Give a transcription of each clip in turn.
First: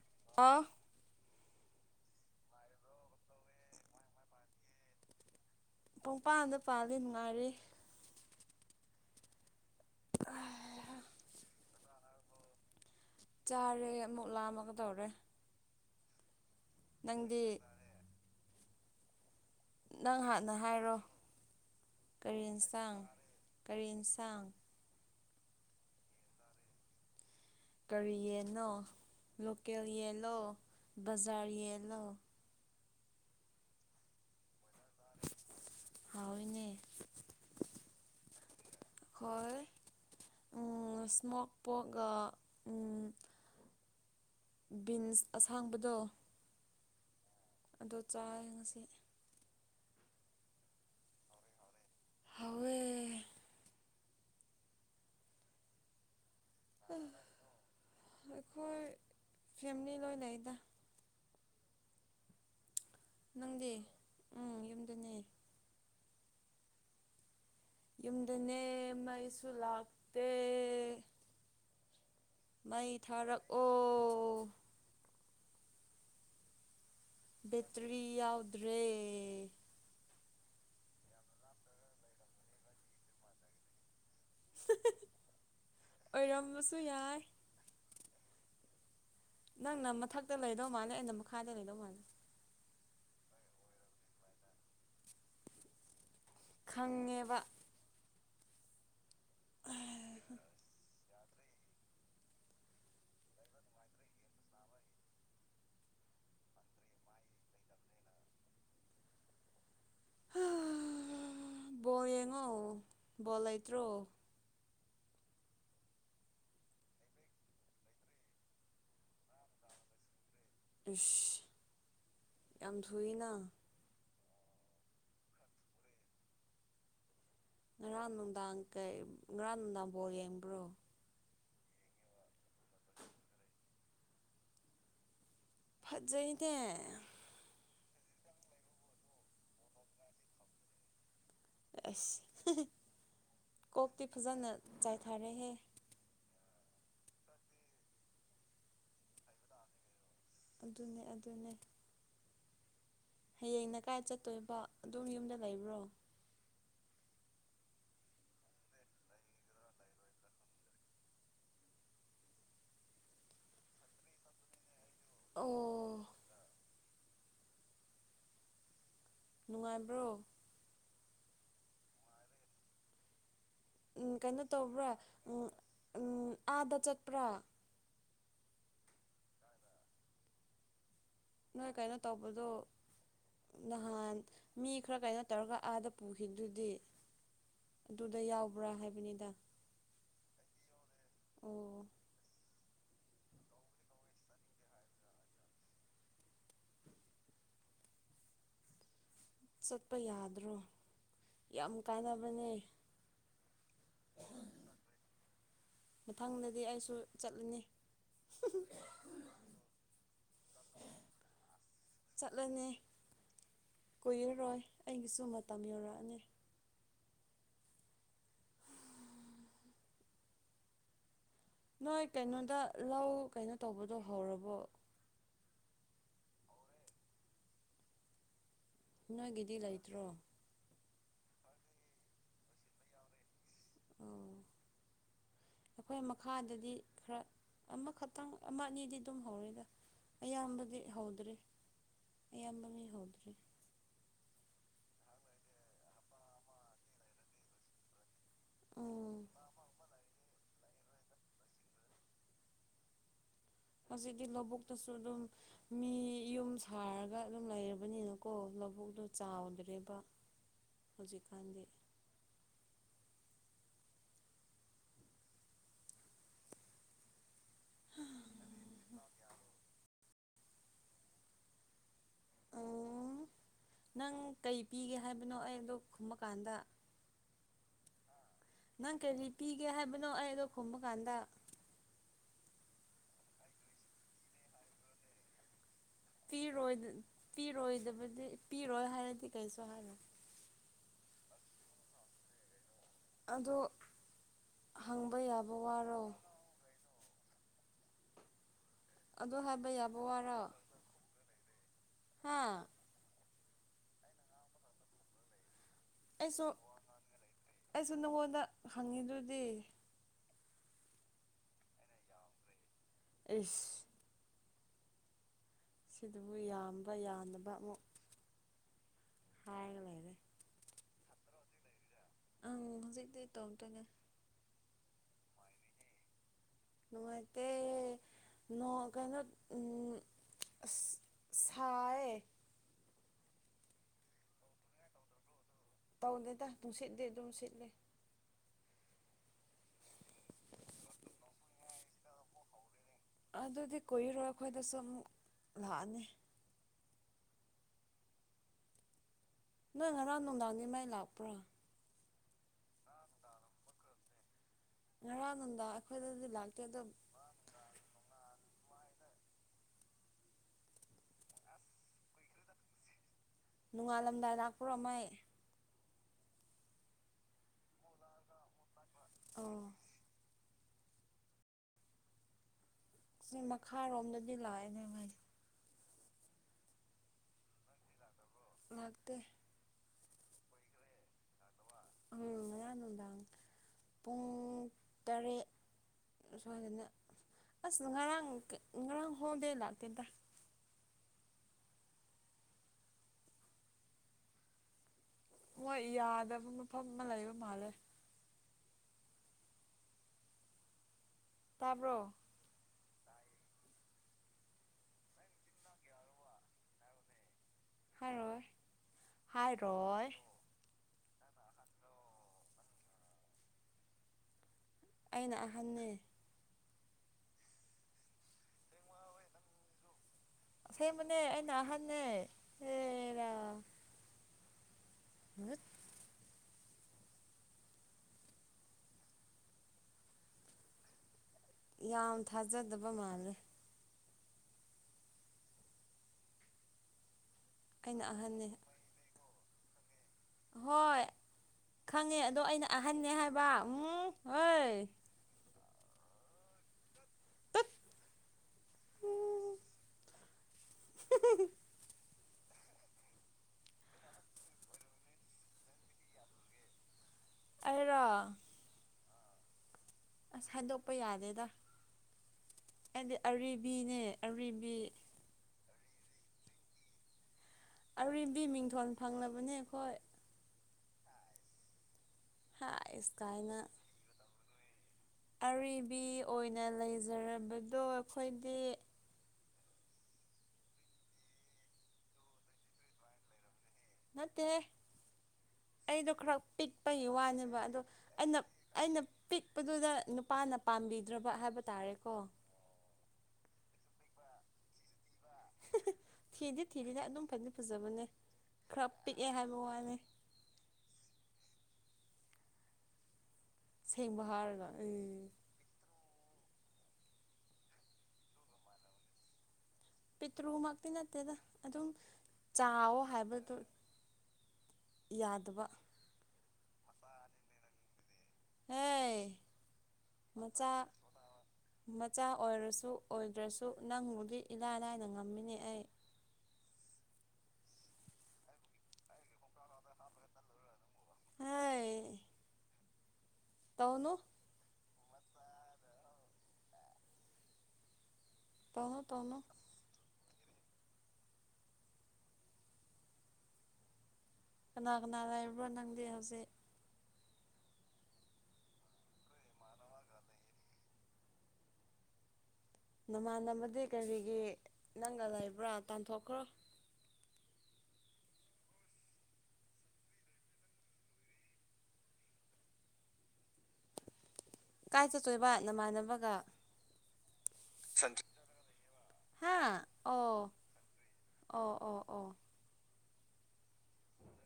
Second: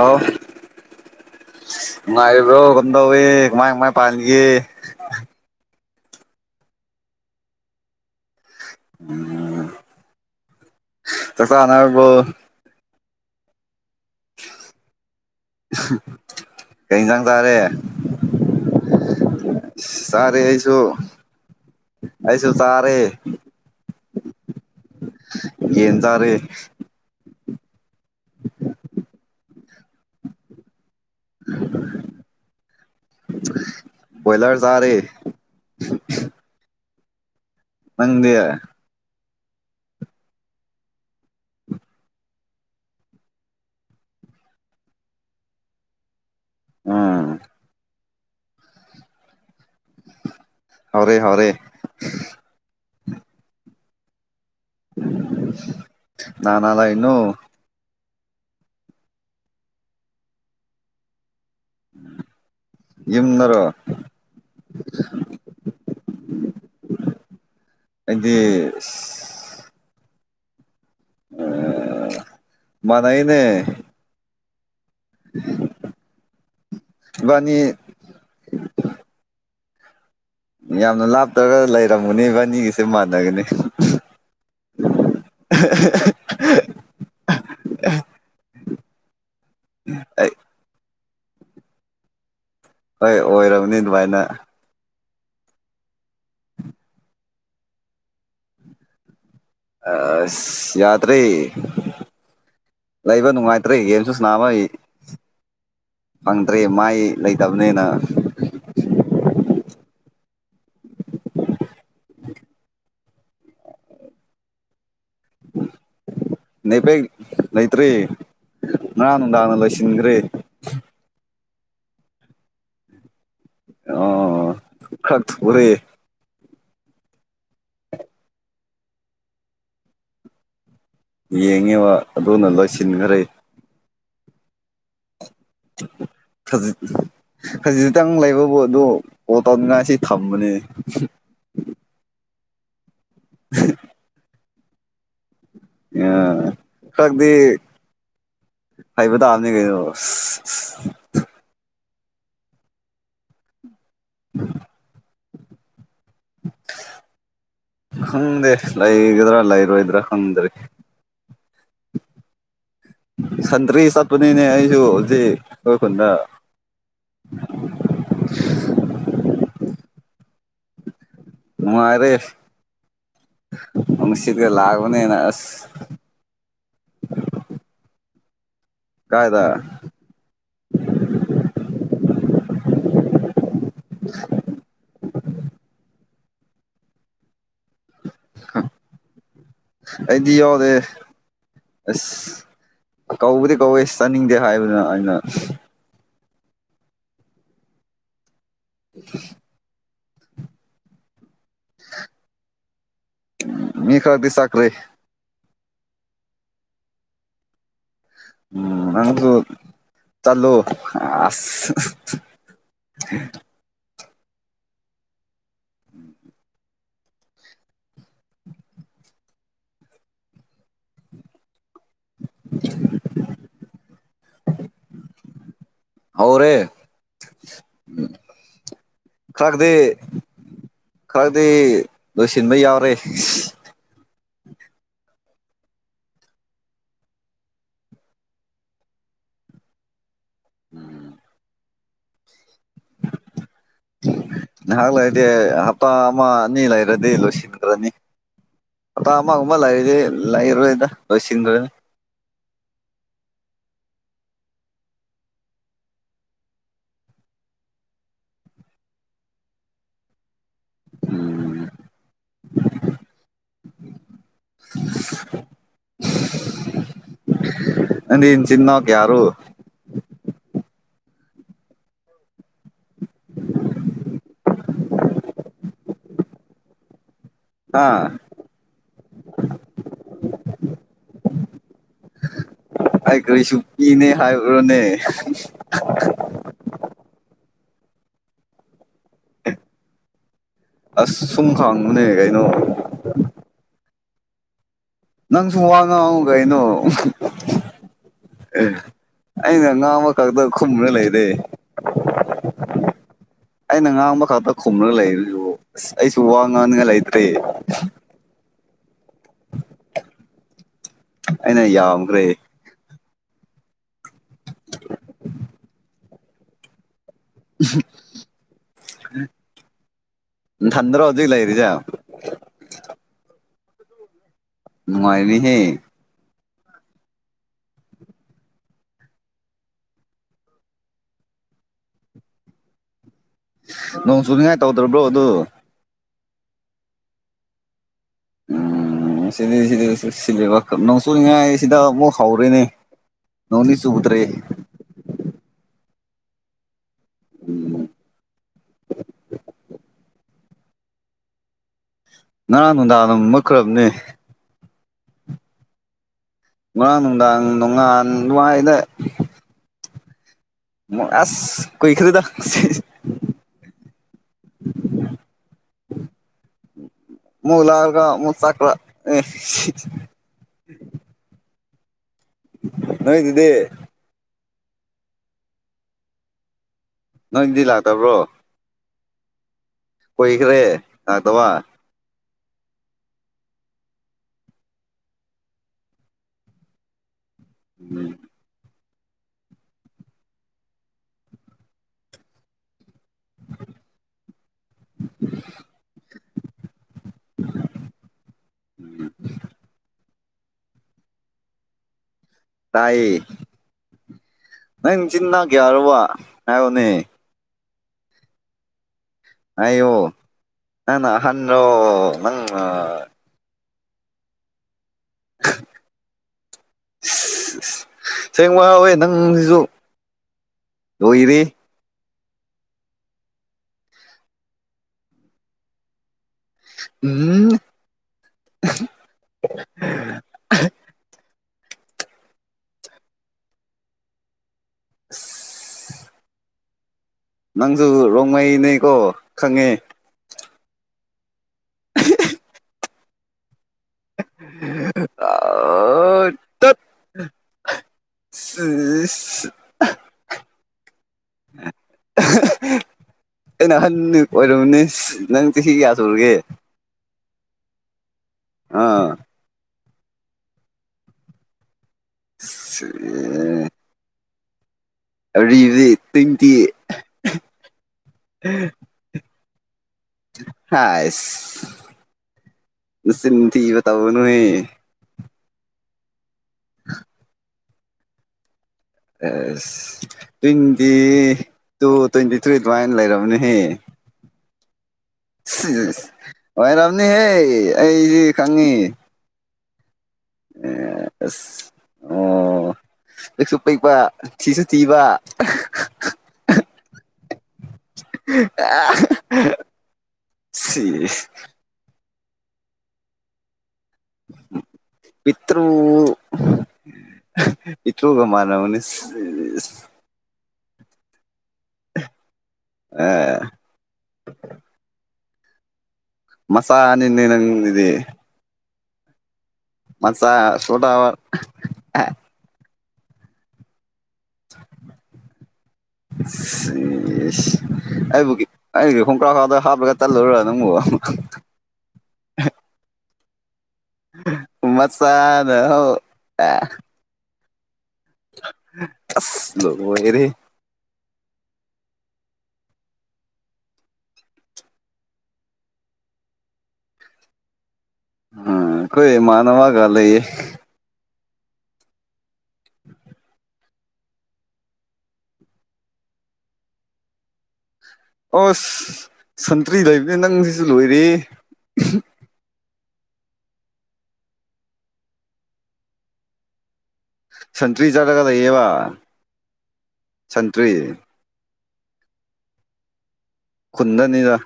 ꯑꯣ ꯑ ꯅꯨꯡꯉꯥꯏꯕ꯭ꯔꯣ ꯀꯝꯗꯧꯋꯦ ꯀꯃꯥꯏ ꯀꯃꯥꯏ ꯄꯥꯟꯒꯦ ꯄꯨꯡꯄꯥꯟꯗ ꯄꯥꯜꯂꯤ ꯅꯨꯡꯉꯥꯏꯔꯤ [unintelligible] ꯆꯛꯆꯥꯅꯔꯕꯣ ꯆꯥꯔꯦ ꯑꯃꯨꯛ ꯂꯥꯝꯃꯛꯀꯗꯧꯔꯦ [unintelligible] ꯀꯩ ꯍꯤꯟꯖꯥꯡ ꯆꯥꯔꯦ ꯅꯪ ꯆꯥꯔꯦ ꯍꯥꯟꯅ ꯑꯩꯁꯨ ꯍꯥꯏꯔꯣ ꯀꯔꯤ ꯑꯩꯁꯨ ꯏꯟꯁꯥꯡ ꯆꯥꯔꯦ ꯀꯔꯤ ꯏꯟꯁꯥꯡ ꯌꯦꯟ ꯆꯥꯔꯦ ꯀꯔꯤ ꯌꯦꯟꯅꯣ ꯂꯣꯀꯦꯜ ꯌꯦꯜꯂꯣ ꯕꯖꯥꯔ ꯌꯦꯜꯂꯣ ꯀꯣꯏꯂ꯭ꯔ ꯆꯥꯔꯦ ꯍꯥꯎꯋꯤꯅꯦ ꯅꯪꯗꯤ ꯎꯝ ꯏꯁꯃꯣꯛ ꯄꯣꯛꯀ ꯎꯝ ꯕꯤꯟꯁ ꯑꯁꯥꯡꯕꯗꯣ ꯑꯥ ꯑꯗꯨ ꯆꯥꯏ ꯉꯁꯤꯗꯤ ꯍꯥꯎꯔꯦ ꯍꯥꯎꯔꯦ ꯍꯥꯎꯋꯦ ꯅꯥ ꯅꯥ ꯂꯩꯅꯣ ꯑꯩꯈꯣꯏ ꯐꯦꯃꯤꯂꯤ ꯂꯣꯏ ꯂꯩꯗ ꯎꯝ ꯅꯪꯗꯤ ꯎꯝ ꯌꯨꯝꯗꯅꯦ [inaudible] ꯑꯩꯗꯤ ꯌꯨꯝꯗꯅꯦ ꯃꯩꯁꯨ ꯂꯥꯛ ꯃꯩ ꯃꯥꯟꯅꯩꯅꯦ ꯊꯥꯔꯛꯑꯣ [inaudible] ꯏꯕꯥꯅꯤ ꯕꯦꯇ꯭ꯔꯤ ꯌꯥꯎꯗ꯭ꯔꯦ ꯌꯥꯝꯅ ꯂꯥꯞꯇ꯭ꯔꯒ ꯂꯩꯔꯝꯃꯨꯅꯦ ꯏꯕꯥꯅꯤꯒꯤꯁꯦ ꯃꯥꯟꯅꯒꯅꯤ [unintelligible] ꯑꯣꯏꯔꯝꯕꯁꯨ ꯌꯥꯏ ꯅꯪꯅ ꯑꯩ ꯃꯊꯛꯇ ꯂꯩꯗꯧ ꯃꯥꯜꯂꯦ ꯑꯩꯅ ꯃꯈꯥꯗ ꯂꯩꯗꯧ ꯃꯥꯜꯂꯦ ꯍꯣꯏ ꯑꯣꯏꯔꯕꯅꯦ ꯑꯗꯨꯃꯥꯏꯅ ꯈꯪꯉꯦꯕ ꯑꯁ ꯌꯥꯗ꯭ꯔꯦ ꯂꯩꯕ ꯅꯨꯡꯉꯥꯏꯇ꯭ꯔꯦ ꯒꯦꯝꯁꯨ ꯁꯅꯥꯕꯒꯤ ꯐꯪꯗ꯭ꯔꯦ ꯃꯥꯏ ꯂꯩꯇꯕꯅꯤꯅ ꯕꯣꯜ ꯌꯦꯡꯉꯣ ꯕꯣꯜ ꯂꯩꯇ꯭ꯔꯣ [inaudible] ꯅꯦꯠꯄꯦꯛ ꯂꯩꯇ꯭ꯔꯦ ꯉꯔꯥꯡ ꯅꯨꯡꯗꯥꯡꯅ ꯂꯣꯏꯁꯤꯟꯒ꯭ꯔꯦ ꯏꯁ ꯌꯥꯝ ꯊꯨꯏꯅ ꯑꯣ ꯈꯔ ꯊꯨꯔꯦ ꯉꯔꯥꯡ ꯅꯨꯡꯗꯥꯡ ꯀꯩ ꯉꯔꯥꯡ ꯅꯨꯡꯗꯥꯡ ꯕꯣꯜ ꯌꯦꯡꯕ꯭ꯔꯣ ꯌꯦꯡꯉꯦꯕ ꯑꯗꯨꯅ ꯂꯣꯏꯁꯤꯟꯒ꯭ꯔꯦ ꯐꯖꯩꯅꯦ ꯈꯖꯤꯛ ꯈꯖꯤꯛ ꯇꯪ ꯂꯩꯕꯕꯨ ꯑꯗꯨ ꯀꯣꯜ ꯇꯧꯅꯤꯡꯉꯥꯏꯁꯦ ꯊꯝꯕꯅꯦꯪ ꯑꯁ [unintelligible] ꯀꯣꯛꯇꯤ ꯐꯖꯅ ꯆꯥꯏꯊꯥꯔꯦꯍꯦ ꯑꯥ ꯈꯪꯗꯦ ꯍꯩꯕ ꯇꯥꯕꯅꯦ ꯀꯩꯅꯣ [inaudible] ꯍꯌꯦꯡꯅ ꯀꯥꯏ ꯆꯠꯇꯣꯏꯅꯣ ꯑꯗꯨꯝ ꯌꯨꯝꯗ ꯂꯩꯕ꯭ꯔꯣ [unintelligible] ꯈꯪꯗꯦ ꯂꯩꯒꯗ꯭ꯔꯥ ꯂꯩꯔꯣꯏꯗ꯭ꯔꯥ ꯈꯪꯗ꯭ꯔꯤ ꯁꯟꯇ꯭ꯔꯤ ꯆꯠꯄꯅꯤꯅꯦ ꯑꯩꯁꯨ ꯍꯧꯖꯤꯛ ꯑꯩꯈꯣꯢ ꯑꯣ ꯈꯨꯟꯗ ꯅꯨꯡꯉꯥꯏꯕ꯭ꯔꯣ ꯅꯨꯉꯥꯢꯔꯦ ꯎꯝ ꯀꯩꯅꯣ ꯇꯧꯕ꯭ꯔꯥ ꯎꯝ ꯑꯁ ꯎꯝ ꯑꯥꯗ ꯆꯠꯄ꯭ꯔꯥ ꯀꯥꯏꯗ ꯅꯣꯏ ꯀꯩꯅꯣ ꯇꯧꯕꯗꯣ ꯅꯍꯥꯟ ꯃꯤ ꯈꯔ ꯀꯩꯅꯣ ꯇꯧꯔꯒ ꯑꯥꯗ ꯄꯨꯈꯤꯕꯗꯨꯗꯤ ꯑꯗꯨꯗ ꯌꯥꯎꯕ꯭ꯔꯥ ꯍꯥꯏꯕꯅꯤꯗ [unintelligible] ꯑꯣ ꯑꯁ ꯀꯧꯕꯗꯤ ꯀꯧꯋꯦ ꯆꯥꯅꯤꯡꯗꯦ ꯍꯥꯏꯕꯅꯦ ꯑꯩꯅ [unintelligible] [unintelligible] ꯌꯥꯝ ꯀꯥꯟꯅꯕꯅꯦ ꯃꯤ ꯈꯔꯗꯤ ꯆꯠꯈ꯭ꯔꯦ ꯃꯊꯪꯗꯗꯤ ꯑꯩꯁꯨ ꯆꯠꯂꯅꯤ ꯑꯥ ꯅꯪꯖꯨ ꯆꯠꯂꯣ ꯑꯁ ꯆꯠꯂꯅꯤ [unintelligible] ꯀꯨꯏꯔꯔꯣꯏ ꯑꯩꯒꯤꯁꯨ ꯃꯇꯝ ꯌꯧꯔꯛꯑꯅꯤ ꯅꯣꯏ ꯀꯩꯅꯣꯗ ꯂꯧ ꯀꯩꯅꯣ ꯇꯧꯕꯗꯣ ꯍꯧꯔꯕꯣ ꯍꯧꯔꯦ ꯅꯣꯏꯒꯤꯗꯤ ꯈꯔꯗꯤ ꯂꯩꯇ꯭ꯔꯣ ꯈꯔꯗꯤ ꯂꯣꯏꯁꯤꯟꯕ ꯌꯥꯎꯔꯦ ꯑꯣ [unintelligible] ꯑꯩꯈꯣꯏ ꯃꯈꯥꯗꯗꯤ ꯈꯔ ꯑꯃꯈꯛꯇꯪ ꯑꯃ ꯑꯅꯤꯗꯤ ꯑꯗꯨꯝ ꯍꯧꯔꯤꯗ ꯑꯌꯥꯝꯕꯗꯤ ꯍꯧꯗ꯭ꯔꯤ ꯑꯌꯥꯝꯕ ꯃꯤ ꯍꯧꯗ꯭ꯔꯤ [unintelligible] ꯉꯍꯥꯛ ꯂꯩꯔꯗꯤ ꯑꯩ ꯍꯥꯞꯇ ꯑꯃ ꯑꯅꯤ ꯂꯩꯔꯗꯤ ꯂꯣꯏꯁꯤꯟꯈ꯭ꯔꯅꯤ ꯍꯥꯞꯇ ꯎꯝ ꯑꯃ ꯑꯃ ꯂꯩꯔꯗꯤ ꯂꯩꯔꯣꯏꯗ ꯂꯣꯏꯁꯤꯟꯒ꯭ꯔꯅꯤ ꯍꯧꯖꯤꯛꯇꯤ ꯂꯧꯕꯨꯛꯇꯁꯨ ꯑꯗꯨꯝ ꯃꯤ ꯌꯨꯝ ꯁꯥꯔꯒ ꯑꯗꯨꯝ ꯂꯩꯔꯕꯅꯤꯅꯀꯣ ꯂꯕꯨꯛꯇꯣ ꯆꯥꯎꯗ꯭ꯔꯦꯕ ꯍꯧꯖꯤꯛ ꯀꯥꯟꯗꯤ [unintelligible] ꯅꯪꯗꯤ ꯅꯆꯤꯟ ꯅꯅꯥꯎ ꯀꯌꯥꯔꯣ [unintelligible] ꯅꯪ ꯀꯩ ꯄꯤꯒꯦ ꯍꯥꯏꯕꯅꯣ ꯑꯩ ꯑꯗꯨ ꯈꯨꯝꯃꯀꯥꯟꯗ ꯍꯥ ꯅꯪ ꯀꯔꯤ ꯄꯤꯒꯦ ꯍꯥꯏꯕꯅꯣ ꯑꯩ ꯑꯗꯨ ꯈꯨꯝꯕ ꯀꯥꯟꯗ ꯑꯩ ꯀꯔꯤꯁꯨ ꯄꯤꯅꯤ ꯍꯥꯏꯕꯔꯣꯅꯦ ꯄꯤꯔꯣꯏꯗ ꯄꯤꯔꯣꯏꯗꯕꯗꯤ ꯄꯤꯔꯣꯢ ꯍꯥꯏꯔꯗꯤ ꯀꯔꯤꯁꯨ ꯍꯥꯏꯔꯣꯢ ꯑꯁ ꯁꯨꯝ ꯈꯪꯕꯅꯦ ꯀꯩꯅꯣ ꯑꯗꯣ ꯍꯪꯕ ꯅꯪ ꯌꯥꯕ ꯁꯨ ꯋꯥ ꯋꯥꯔꯣ ꯉꯥꯡꯉꯣ ꯀꯩꯅꯣ ꯑꯦ ꯑꯗꯨ ꯍꯥꯏꯕ ꯑꯩꯅ ꯌꯥꯕ ꯉꯥꯡꯕ ꯋꯥꯔꯣ ꯈꯛꯇ ꯈꯨꯝꯔ ꯂꯩꯔꯦ ꯍꯥ ꯑꯩꯅ ꯉꯥꯡꯕ ꯈꯛꯇ ꯈꯨꯝꯂꯒ ꯂꯩꯕꯁꯤꯕꯣ ꯑꯁ ꯑꯩꯁꯨ ꯋꯥꯉꯥꯡꯅꯤꯡꯉꯥꯢ ꯂꯩꯇꯔꯦ ꯈꯪꯉꯤꯗꯨꯗꯤ ꯑꯩꯅ ꯌꯥꯝꯈ꯭ꯔꯦ ꯑꯁ [inaudible] ꯁꯤꯗꯨꯕꯨ ꯌꯥꯝꯕ ꯌꯥꯗꯕ ꯑꯃꯨꯛ ꯍꯥꯏꯔꯒ ꯂꯩꯔꯦ ꯑꯗꯨꯢ ꯂꯩꯔꯤꯖꯦ ꯇꯧꯇꯣꯢꯅꯦ ꯅꯨꯡꯉꯥꯏꯔꯤꯍꯦ ꯅꯨꯡꯉꯥꯢꯇꯦ ꯅꯣꯑ ꯀꯩꯅꯣ ꯎꯝ ꯑꯁ ꯁꯥꯏꯌꯦ ꯅꯣꯡ ꯁꯨꯅꯤꯡꯉꯥꯏ ꯇꯧꯗ꯭ꯔꯕ꯭ꯔꯣ ꯑꯗꯨ ꯇꯧꯂꯦꯗ ꯄꯨꯨꯡꯁꯤꯠꯂ ꯑꯗꯨꯝ ꯁꯤꯠꯂꯦ ꯎꯝ ꯁꯤꯗꯤ ꯁꯤꯕ ꯅꯣꯡ ꯆꯨꯅꯤꯡꯉꯥꯏ ꯁꯤꯗ ꯑꯃꯨꯛ ꯍꯧꯔꯦꯅꯦ ꯅꯣꯡꯗꯤ ꯑꯗꯨꯗꯤ ꯆꯨꯗ꯭ꯔꯦ ꯀꯨꯏꯔꯔꯣꯏ ꯑꯩꯈꯣꯏꯗꯁꯨ ꯑꯃꯨꯛ ꯂꯥꯛꯑꯅꯤ ꯎꯝ ꯅꯣꯏ ꯉꯔꯥꯡ ꯅꯨꯡꯗꯥꯡꯒꯤ ꯃꯥꯏ ꯂꯥꯛꯄ꯭ꯔꯥ ꯉꯔꯥꯡ ꯅꯨꯡꯗꯥꯡ ꯑꯗꯨꯝ ꯃꯨꯛꯈ꯭ꯔꯕꯅꯦ ꯉꯔꯥꯡ ꯅꯨꯟꯗꯥꯡ ꯑꯩꯈꯣꯏꯗꯗꯤ ꯂꯥꯛꯇꯦ ꯑꯗꯣ ꯉꯔꯥꯡ ꯅꯨꯡꯗꯥꯡ ꯅꯨꯡꯉꯥꯟ ꯑꯗ꯭ꯨꯋꯥꯏꯗ ꯑꯁ ꯀꯣꯏꯈꯔꯤꯗ ꯁꯤ ꯅꯣꯡꯉꯥꯜꯂꯝꯗꯥꯏ ꯂꯥꯛꯄ꯭ꯔꯣ ꯃꯩ [inaudible] ꯃꯨꯛ ꯂꯥꯛꯑꯒ ꯃꯨꯛ ꯆꯀ꯭ꯔ ꯑꯣ ꯁꯤ ꯃꯈꯥꯔꯣꯝꯗꯗꯤ ꯂꯥꯛꯑꯦꯅꯦ ꯅꯪꯗꯤ ꯂꯥꯛꯇꯕ꯭ꯔꯣ ꯂꯥꯛꯇꯦ ꯀꯨꯢꯈ꯭ꯔꯦ ꯂꯥꯛꯗꯕ ꯉꯔꯥꯡ ꯅꯨꯡꯗꯥꯡ ꯄꯨꯡ ꯇꯔꯦꯠ ꯑꯁ꯭ꯋꯥꯢꯅꯅ ꯑꯁ ꯉꯔꯥꯡ ꯉꯔꯥꯡ ꯍꯣꯜꯗꯦ ꯂꯥꯛꯇꯦꯗ ꯃꯣꯏ ꯌꯥꯗꯕ ꯃꯐꯝ ꯑꯃ ꯂꯩꯕ ꯃꯥꯜꯂꯦ [unintelligible] ꯇꯥꯕ꯭ꯔꯣ ꯑꯩ ꯅꯪ ꯅ ꯆꯤꯟ ꯅꯥꯎ ꯀ꯭ꯌꯥꯔꯨꯕ ꯍꯥꯏꯌꯣꯅꯦ ꯍꯥꯢꯔꯣꯢ ꯍꯥꯢꯌꯣ ꯅꯪꯅ ꯑꯍꯟꯔꯣ ꯅꯪ ꯅ ꯑꯩꯅ ꯑꯍꯟꯅꯦ ꯁꯦꯡꯕ ꯋꯥꯥꯎꯋꯦ ꯅꯪꯁꯤꯁꯨ ꯑꯁꯦꯡꯕꯅꯦ ꯑꯩꯅ ꯂꯣꯏꯔꯦ ꯑꯍꯟꯅꯅꯦ [unintelligible] ꯎꯝ [unintelligible] ꯌꯥꯝ ꯊꯥꯖꯗꯕ ꯃꯥꯜꯂꯦ [unintelligible] ꯅꯪꯖꯨ ꯑꯩꯅ ꯑꯍꯟꯅꯦ ꯔꯣꯡꯃꯩꯅꯦꯀꯣ ꯈꯪꯉꯦ ꯍꯣꯏ ꯈꯪꯉꯦ ꯑꯗꯣ ꯑꯩꯅ ꯑꯍꯟꯅꯦ ꯍꯥꯏꯕ ꯎꯝ ꯍꯣꯏ [unintelligible] ꯑꯥ ꯇꯠ ꯁꯤ [unintelligible] [unintelligible] ꯑꯩꯅ ꯑꯍꯟ ꯑꯣꯏꯔꯨꯕꯅꯤ ꯅꯪ ꯆꯍꯤ ꯀꯌꯥ ꯁꯨꯔꯒꯦ ꯑꯩꯔꯣ ꯑꯥ ꯑꯁ ꯍꯥꯏꯗꯣꯛꯄ ꯌꯥꯗꯦꯗ ꯑꯩꯗꯤ ꯑꯔꯤꯕꯤꯅꯦ ꯑꯔꯤꯕꯤ ꯔꯤꯕꯤ ꯇ꯭ꯋꯦꯟꯇꯤ ꯑꯔꯤꯕꯤ ꯃꯤꯡꯊꯣꯜ ꯐꯪꯂꯕꯅꯦ ꯑꯩꯈꯣꯏ ꯍꯥꯏꯁ ꯍꯥꯏꯁ ꯃꯆꯤꯟ ꯀꯥꯏꯅ ꯊꯤꯕ ꯇꯧꯒꯅꯨꯍꯦ ꯑꯔꯤꯕꯤ ꯑꯣꯏꯅ ꯂꯩꯖꯔꯕꯗꯣ ꯑꯩꯈꯣꯏꯗꯤ ꯑꯁ ꯇ꯭ꯋꯦꯟꯇꯤ ꯇꯨ ꯇ꯭ꯋꯦꯟꯇꯤ ꯊ꯭ꯔꯤ ꯑꯗꯨꯃꯥꯏꯅ ꯂꯩꯔꯕꯅꯦꯍꯦ ꯅꯠꯇꯦꯍꯦ ꯑꯩꯗꯣ [unintelligible] ꯈꯔ ꯄꯤꯛꯄꯒꯤ ꯑꯣꯏꯔꯝꯅꯤꯍꯦ ꯋꯥꯅꯦꯕ ꯑꯩꯗꯤ ꯈꯪꯏ ꯂꯤꯔꯛꯄꯗꯨꯗ ꯅꯨꯄꯥꯅ ꯄꯥꯝꯕꯤꯗ꯭ꯔꯕ ꯍꯥꯏꯕ ꯑꯁ ꯇꯥꯔꯦꯀꯣ ꯑꯣ ꯄꯤꯛꯁꯨ ꯄꯤꯛꯄ ꯊꯤꯁꯨ ꯊꯤꯕ [unintelligible] ꯊꯤꯗꯤ ꯊꯤꯗꯤꯗꯤ ꯑꯗꯨꯝ ꯐꯗꯤ ꯐꯖꯕꯅꯦ ꯈꯔ ꯄꯤꯛꯑꯦ ꯍꯥꯏꯕ ꯋꯥꯅꯤ ꯁꯤꯁ ꯁꯦꯡꯕ ꯍꯥꯔꯒ ꯎꯝ ꯄꯤꯛꯇ꯭ꯔꯨ [unintelligible] ꯄꯤꯛꯇ꯭ꯔꯨꯃꯛꯇꯤ ꯅꯠꯇꯦꯗ ꯑꯗꯨꯝ ꯆꯥꯑꯣ ꯑꯦ ꯍꯥꯏꯕꯗꯨ ꯌꯥꯗꯕ ꯃꯆꯥꯅꯤꯅꯦꯒꯤꯗꯤ ꯍꯦ ꯃꯆꯥ ꯁꯣꯇꯋꯥ ꯃꯆꯥ ꯑꯣꯏꯔꯁꯨ ꯑꯣꯏꯗ꯭ꯔꯁꯨ ꯅꯪꯕꯨꯗꯤ ꯏꯂꯥꯏ ꯂꯥꯏꯅ ꯉꯝꯃꯤꯅꯦ ꯑꯩ ꯫ [unintelligible] [unintelligible] ꯑꯩꯕꯨꯒꯤ ꯑꯩꯒꯤ ꯍꯣꯡꯀ꯭ꯔꯥ ꯈꯥꯎꯗ ꯍꯥꯞꯄꯒ ꯇꯠꯂꯨꯔ ꯅꯪꯕꯨ ꯍꯩ [unintelligible] ꯇꯧꯅꯨ [unintelligible] ꯇꯧꯅꯨ ꯇꯧꯅꯨ ꯑꯁ ꯂꯣꯏꯔꯦꯍꯦ ꯀꯅꯥ ꯀꯅꯥ ꯂꯩꯕ꯭ꯔꯣ ꯅꯪꯗꯤ ꯍꯧꯖꯤꯛ ꯑꯥ ꯑꯩꯈꯣꯏ ꯏꯃꯟꯅꯕꯒ ꯂꯩꯌꯦ ꯅꯃꯥꯟꯅꯕꯗꯤ ꯀꯔꯤꯒꯤ ꯅꯪꯒ ꯂꯩꯕ꯭ꯔꯥ ꯇꯥꯟꯊꯣꯛꯈ꯭ꯔꯣ ꯑꯁ ꯁꯟꯇ꯭ꯔꯤ ꯂꯩꯕꯅꯦ ꯅꯪ ꯁꯤꯁꯨ ꯂꯣꯏꯔ ꯀꯥꯏ ꯆꯠꯇꯣꯏꯕ ꯅꯃꯥꯟꯅꯕꯒ ꯁꯟꯇ꯭ꯔꯤ ꯆꯠꯂꯌꯦꯕ ꯍꯥ ꯑꯣ ꯁꯟꯇ꯭ꯔꯤ ꯑꯣ ꯑꯣ ꯑꯣ ꯈꯨꯟꯗꯅꯤꯗ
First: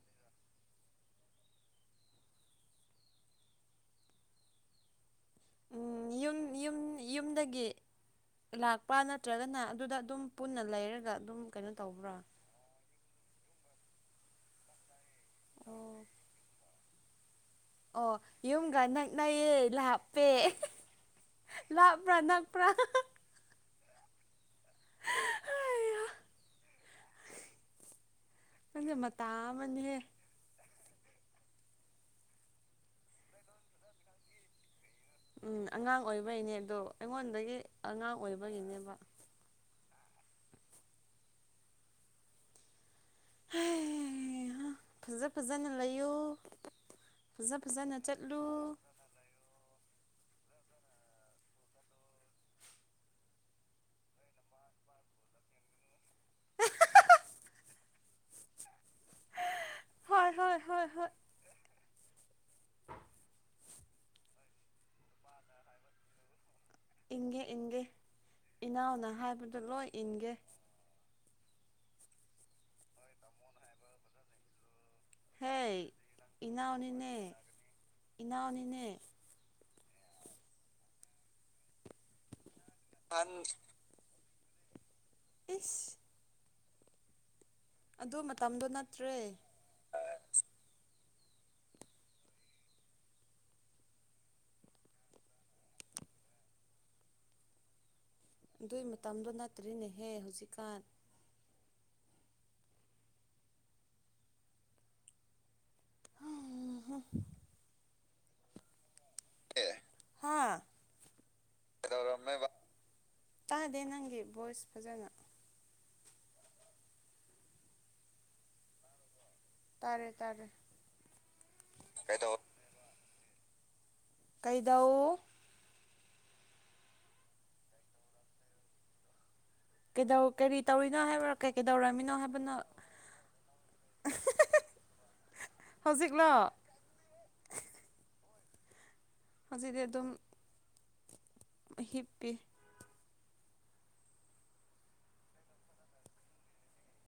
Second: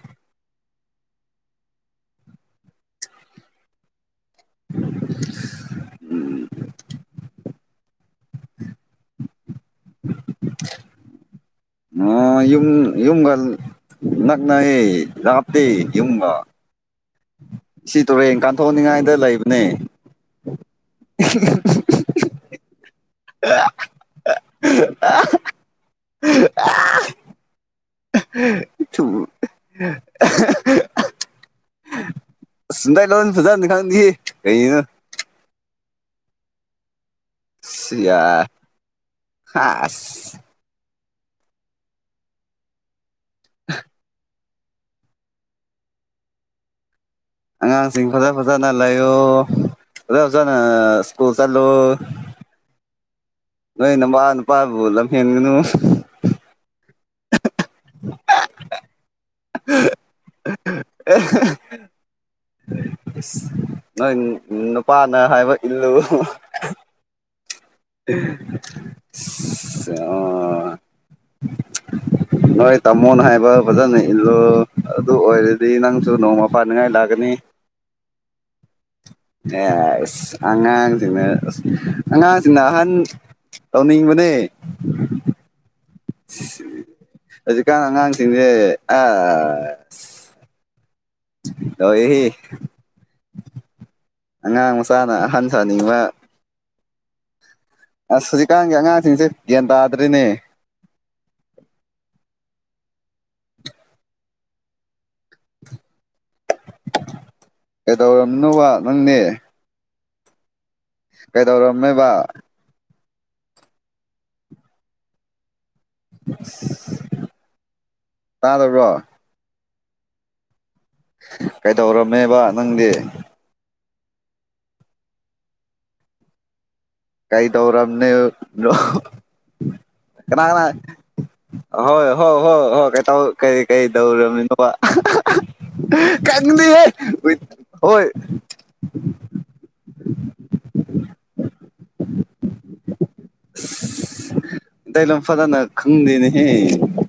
[unintelligible] ꯂꯥꯛꯄ ꯅꯠꯇ꯭ꯔꯒꯅ ꯑꯗꯨꯗ ꯑꯗꯨꯝ ꯄꯨꯟꯅ ꯂꯩꯔꯒ ꯑꯗꯨꯝ ꯀꯩꯅꯣ ꯑ ꯇꯧꯕ꯭ꯔꯥ ꯥꯌꯨꯝ ꯌꯨꯝꯒ ꯅꯛꯅꯩ ꯂꯞꯇꯦ ꯑꯣ ꯌꯨꯝꯒ ꯁꯤ ꯑꯣ ꯇꯨꯔꯦꯟ ꯌꯨꯝꯒ ꯀꯥꯟꯊꯣꯛꯅꯤꯡꯉꯥꯏꯗ ꯅꯛꯅꯩꯌꯦ ꯂꯩꯕꯅꯦ ꯂꯞꯄꯦ ꯂꯥꯞꯄꯔꯥ ꯅꯛꯄꯔꯥ [unintelligible] ꯑꯁ ꯃꯇꯥ ꯑꯃꯅꯤꯍꯦ [unintelligible] ꯎꯝ ꯑꯉꯥꯡ ꯑꯣꯏꯕꯩꯅꯦ ꯑꯗꯣ ꯑꯩꯉꯣꯟꯗꯒꯤ ꯑꯉꯥꯡ ꯌꯥ ꯑꯣꯏꯕꯒꯤꯅꯦꯕ [inaudible] [inaudible] ꯍꯩꯍꯥ ꯐꯖ ꯐꯖꯅ ꯂꯩꯌꯨ ꯐꯖ ꯐꯖꯅ ꯑꯉꯥꯡꯁꯤꯡ ꯐꯖꯥ ꯆꯠꯂꯨ ꯐꯖꯥꯟꯅ ꯂꯩꯌꯣ [unintelligible] ꯁꯀꯨꯜ ꯆꯠꯂꯨ ꯅꯣꯏ ꯅꯨꯃꯥ ꯅꯨꯄꯥꯕꯨ ꯂꯝꯍꯦꯟꯒꯅꯨ [inaudible] ꯍꯣꯏ ꯍꯣꯏ ꯍꯣꯏ ꯍ ꯅꯣꯏ ꯅꯨꯄꯥꯅ ꯍꯥꯏꯕ ꯏꯜꯂꯨ ꯏꯟꯒꯦ ꯏꯟꯒꯦ ꯏꯅꯥꯎꯅ ꯍꯥꯏꯕꯗꯨ ꯂꯣꯏ ꯏꯟꯒꯦ ꯅꯣꯏ ꯇꯥꯃꯣꯅ ꯍꯥꯏꯕ ꯐꯖꯟꯅ ꯏꯜꯂꯨ ꯑꯗꯨ ꯑꯣꯏꯔꯗꯤ ꯍꯦ ꯅꯪꯁꯨ ꯅꯣꯡꯃ ꯄꯥꯟꯅꯤꯉꯥꯏ ꯂꯥꯛꯀꯅꯤ ꯏꯅꯥꯎꯅꯤꯅꯦ ꯏꯅꯥꯎꯅꯤꯅꯦ ꯑꯦꯁ ꯑꯉꯥꯡꯁꯤꯡꯅ ꯑꯉꯥꯡ ꯁꯤꯅꯍꯟ ꯇꯧꯅꯤꯡꯕꯅꯦ ꯏꯁ ꯍꯧꯖꯤꯛꯀꯥꯟ ꯑꯗꯨ ꯑꯉꯥꯡꯁꯤꯡꯁꯦ ꯃꯇꯝꯗꯣ ꯅꯠꯇ꯭ꯔꯦ ꯑꯁ ꯇꯧꯋꯦꯍꯦ ꯑꯉꯥꯡ ꯃꯆꯥꯅ ꯑꯍꯟ ꯁꯥꯅꯤꯡꯕ ꯑꯁ ꯍꯧꯖꯤꯛꯀꯥꯟꯒꯤ ꯑꯗꯨꯏ ꯑꯉꯥꯡꯁꯤꯡꯁꯦ ꯃꯇꯝꯗꯣ ꯒ꯭ꯌꯥꯟ ꯅꯠꯇ꯭ꯔꯤꯅꯦꯍꯦ ꯇꯥꯗ꯭ꯔꯤꯅꯦ ꯍꯧꯖꯤꯛꯀꯥꯟ [unintelligible] ꯀꯩꯗꯧꯔꯝꯅꯣꯕ ꯅꯪꯗꯤ ꯍꯥꯥ ꯀꯩꯗꯧꯔꯝꯃꯦꯕ ꯇꯥꯗꯦ ꯅꯪꯒꯤ ꯚꯣꯏꯁ ꯐꯖꯟꯅ ꯇꯥꯗꯕ꯭ꯔꯣ ꯇꯥꯔꯦ ꯇꯥꯔꯦ ꯀꯩꯗꯧ ꯀꯩꯗꯧꯔꯝꯃꯦꯕ ꯅꯪꯗꯤ ꯀꯩꯗꯧ ꯀꯧꯇꯧꯔꯝꯅꯦꯅꯣ ꯀꯩꯗꯧ ꯀꯔꯤ ꯇꯧꯔꯤꯅꯣ ꯍꯥꯏꯕ꯭ꯔ ꯍꯣꯏ ꯍꯣ ꯍꯣ ꯍꯣ ꯀꯩꯇꯧ ꯀꯩ ꯀꯩꯗꯧꯔꯝꯃꯤꯅꯣꯕ ꯍꯧꯖꯤꯛꯂꯣ ꯀꯪꯗꯦꯍꯦ ꯍꯨꯢ ꯍꯣꯏ ꯍꯧꯖꯤꯛꯗꯤ ꯑꯗꯨꯝ ꯍꯤꯞꯄꯤ ꯇꯥꯏ ꯂꯝ ꯐꯖꯟꯅ ꯈꯪꯗꯦꯅꯦꯍꯦ